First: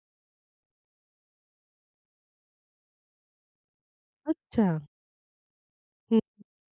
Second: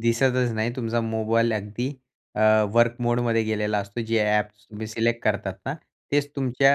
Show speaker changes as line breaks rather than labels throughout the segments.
दिसतच नाही. तुमचा मोबाईल अगदी अ, वर्क मोडमध्ये गेलेला असतो. जे ॲप्स
अच्छा.
तुम्ही सिलेक्ट करतात ना,
हं.
तेच तुमच्या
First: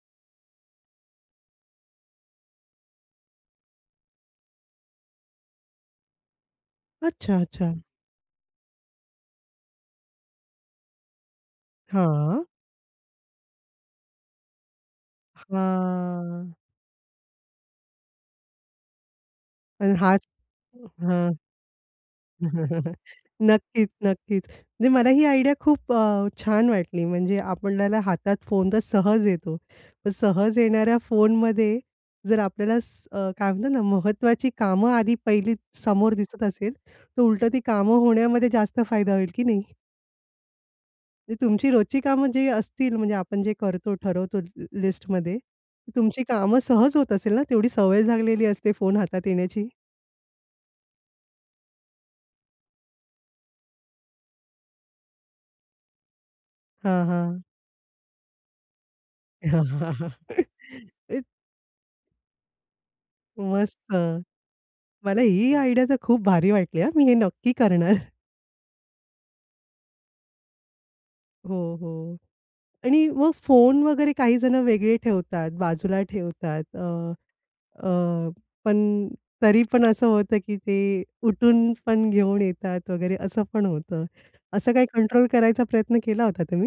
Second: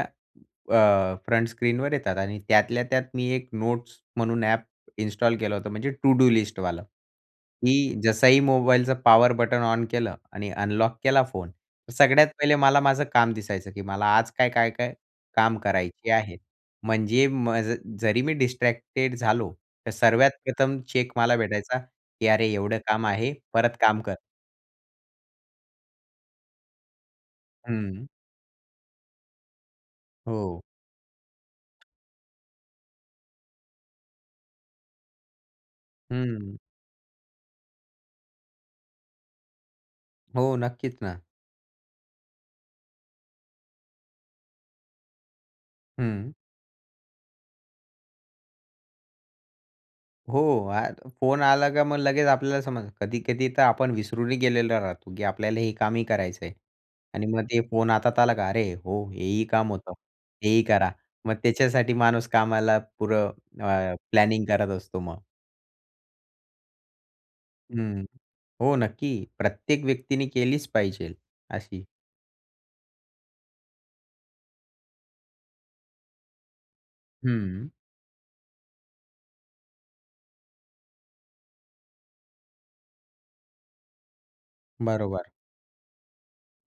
अ, फ्रंट स्क्रीनवर येतात आणि त्यातल्या त्यात मी एक नोट्स म्हणून ॲप इन्स्टॉल केलं होतं, म्हणजे टु डू लिस्टवाला.
अच्छा. अच्छा.
की जसंही मोबाईलचं पॉवर बटन ऑन केलं आणि अनलॉक केला फोन. तर सगळ्यात
हां.
पहिले मला माझं काम दिसायचं. की मला आज काय, काय-काय काम करायचे आहेत?
हां.
म्हणजे म जरी मी डिस्ट्रॅक्टेड झालो, तर
आणि हात
सर्वात प्रथम चेक
हां.
मला भेटायचा की "अरे एवढं काम आहे परत
नक्कीच,
काम कर."
नक्कीच. म्हणजे मला आयडिया खूप अ, छान वाटली. म्हणजे आपल्याला
हं.
हातात फोन तर सहज येतो. पण सहज
हो.
येणाऱ्या फोनमध्ये जर आपल्याला स काय म्हणतात ना, महत्वाची कामं आधी पहिली समोर दिसत
हं.
असेल. तर उलटं ती कामं होण्यामध्ये जास्त फायदा होईल की नाही?
हो. नक्कीच ना.
ते तुमची रोजची कामं जी असतील म्हणजे आपण जे करतो, ठरवतो ली लिस्टमध्ये, तुमची
हं.
कामं सहज होत असेल ना? तेवढी सवय झालेली असते फोन हातात येण्याची.
हो. अ फोन आला का मग लगेच आपल्याला समजतं. कधी-कधी तर आपण विसरूनही गेलेलो राहतो, की आपल्याला हे कामही करायचं आहे.
हां,
आणि
हां.
मग ते फोन हातात आला का, "अरे हो, हे ही काम होतं. ते ही करा" मग त्याच्यासाठी माणूस कामाला पुरं
मस्त.
अ, प्लॅनिंग करत असतो मग.
मला ही आयडिया तर खूप भारी वाटली हां. मी हे नक्की
हं.
करणार.
हो नक्की. प्रत्येक व्यक्तीने केलीच पाहिजे
हो,
अशी.
हो. आणि मग फोन वगैरे काही जण वेगळे ठेवतात बाजूला ठेवतात. अ,
हं.
अ, पण तरी पण असं होतं, की ते उठून पण घेऊन येतात वगैरे असं पण होतं. असं काही कंट्रोल
बरोबर.
करायचा प्रयत्न केला होता तुम्ही?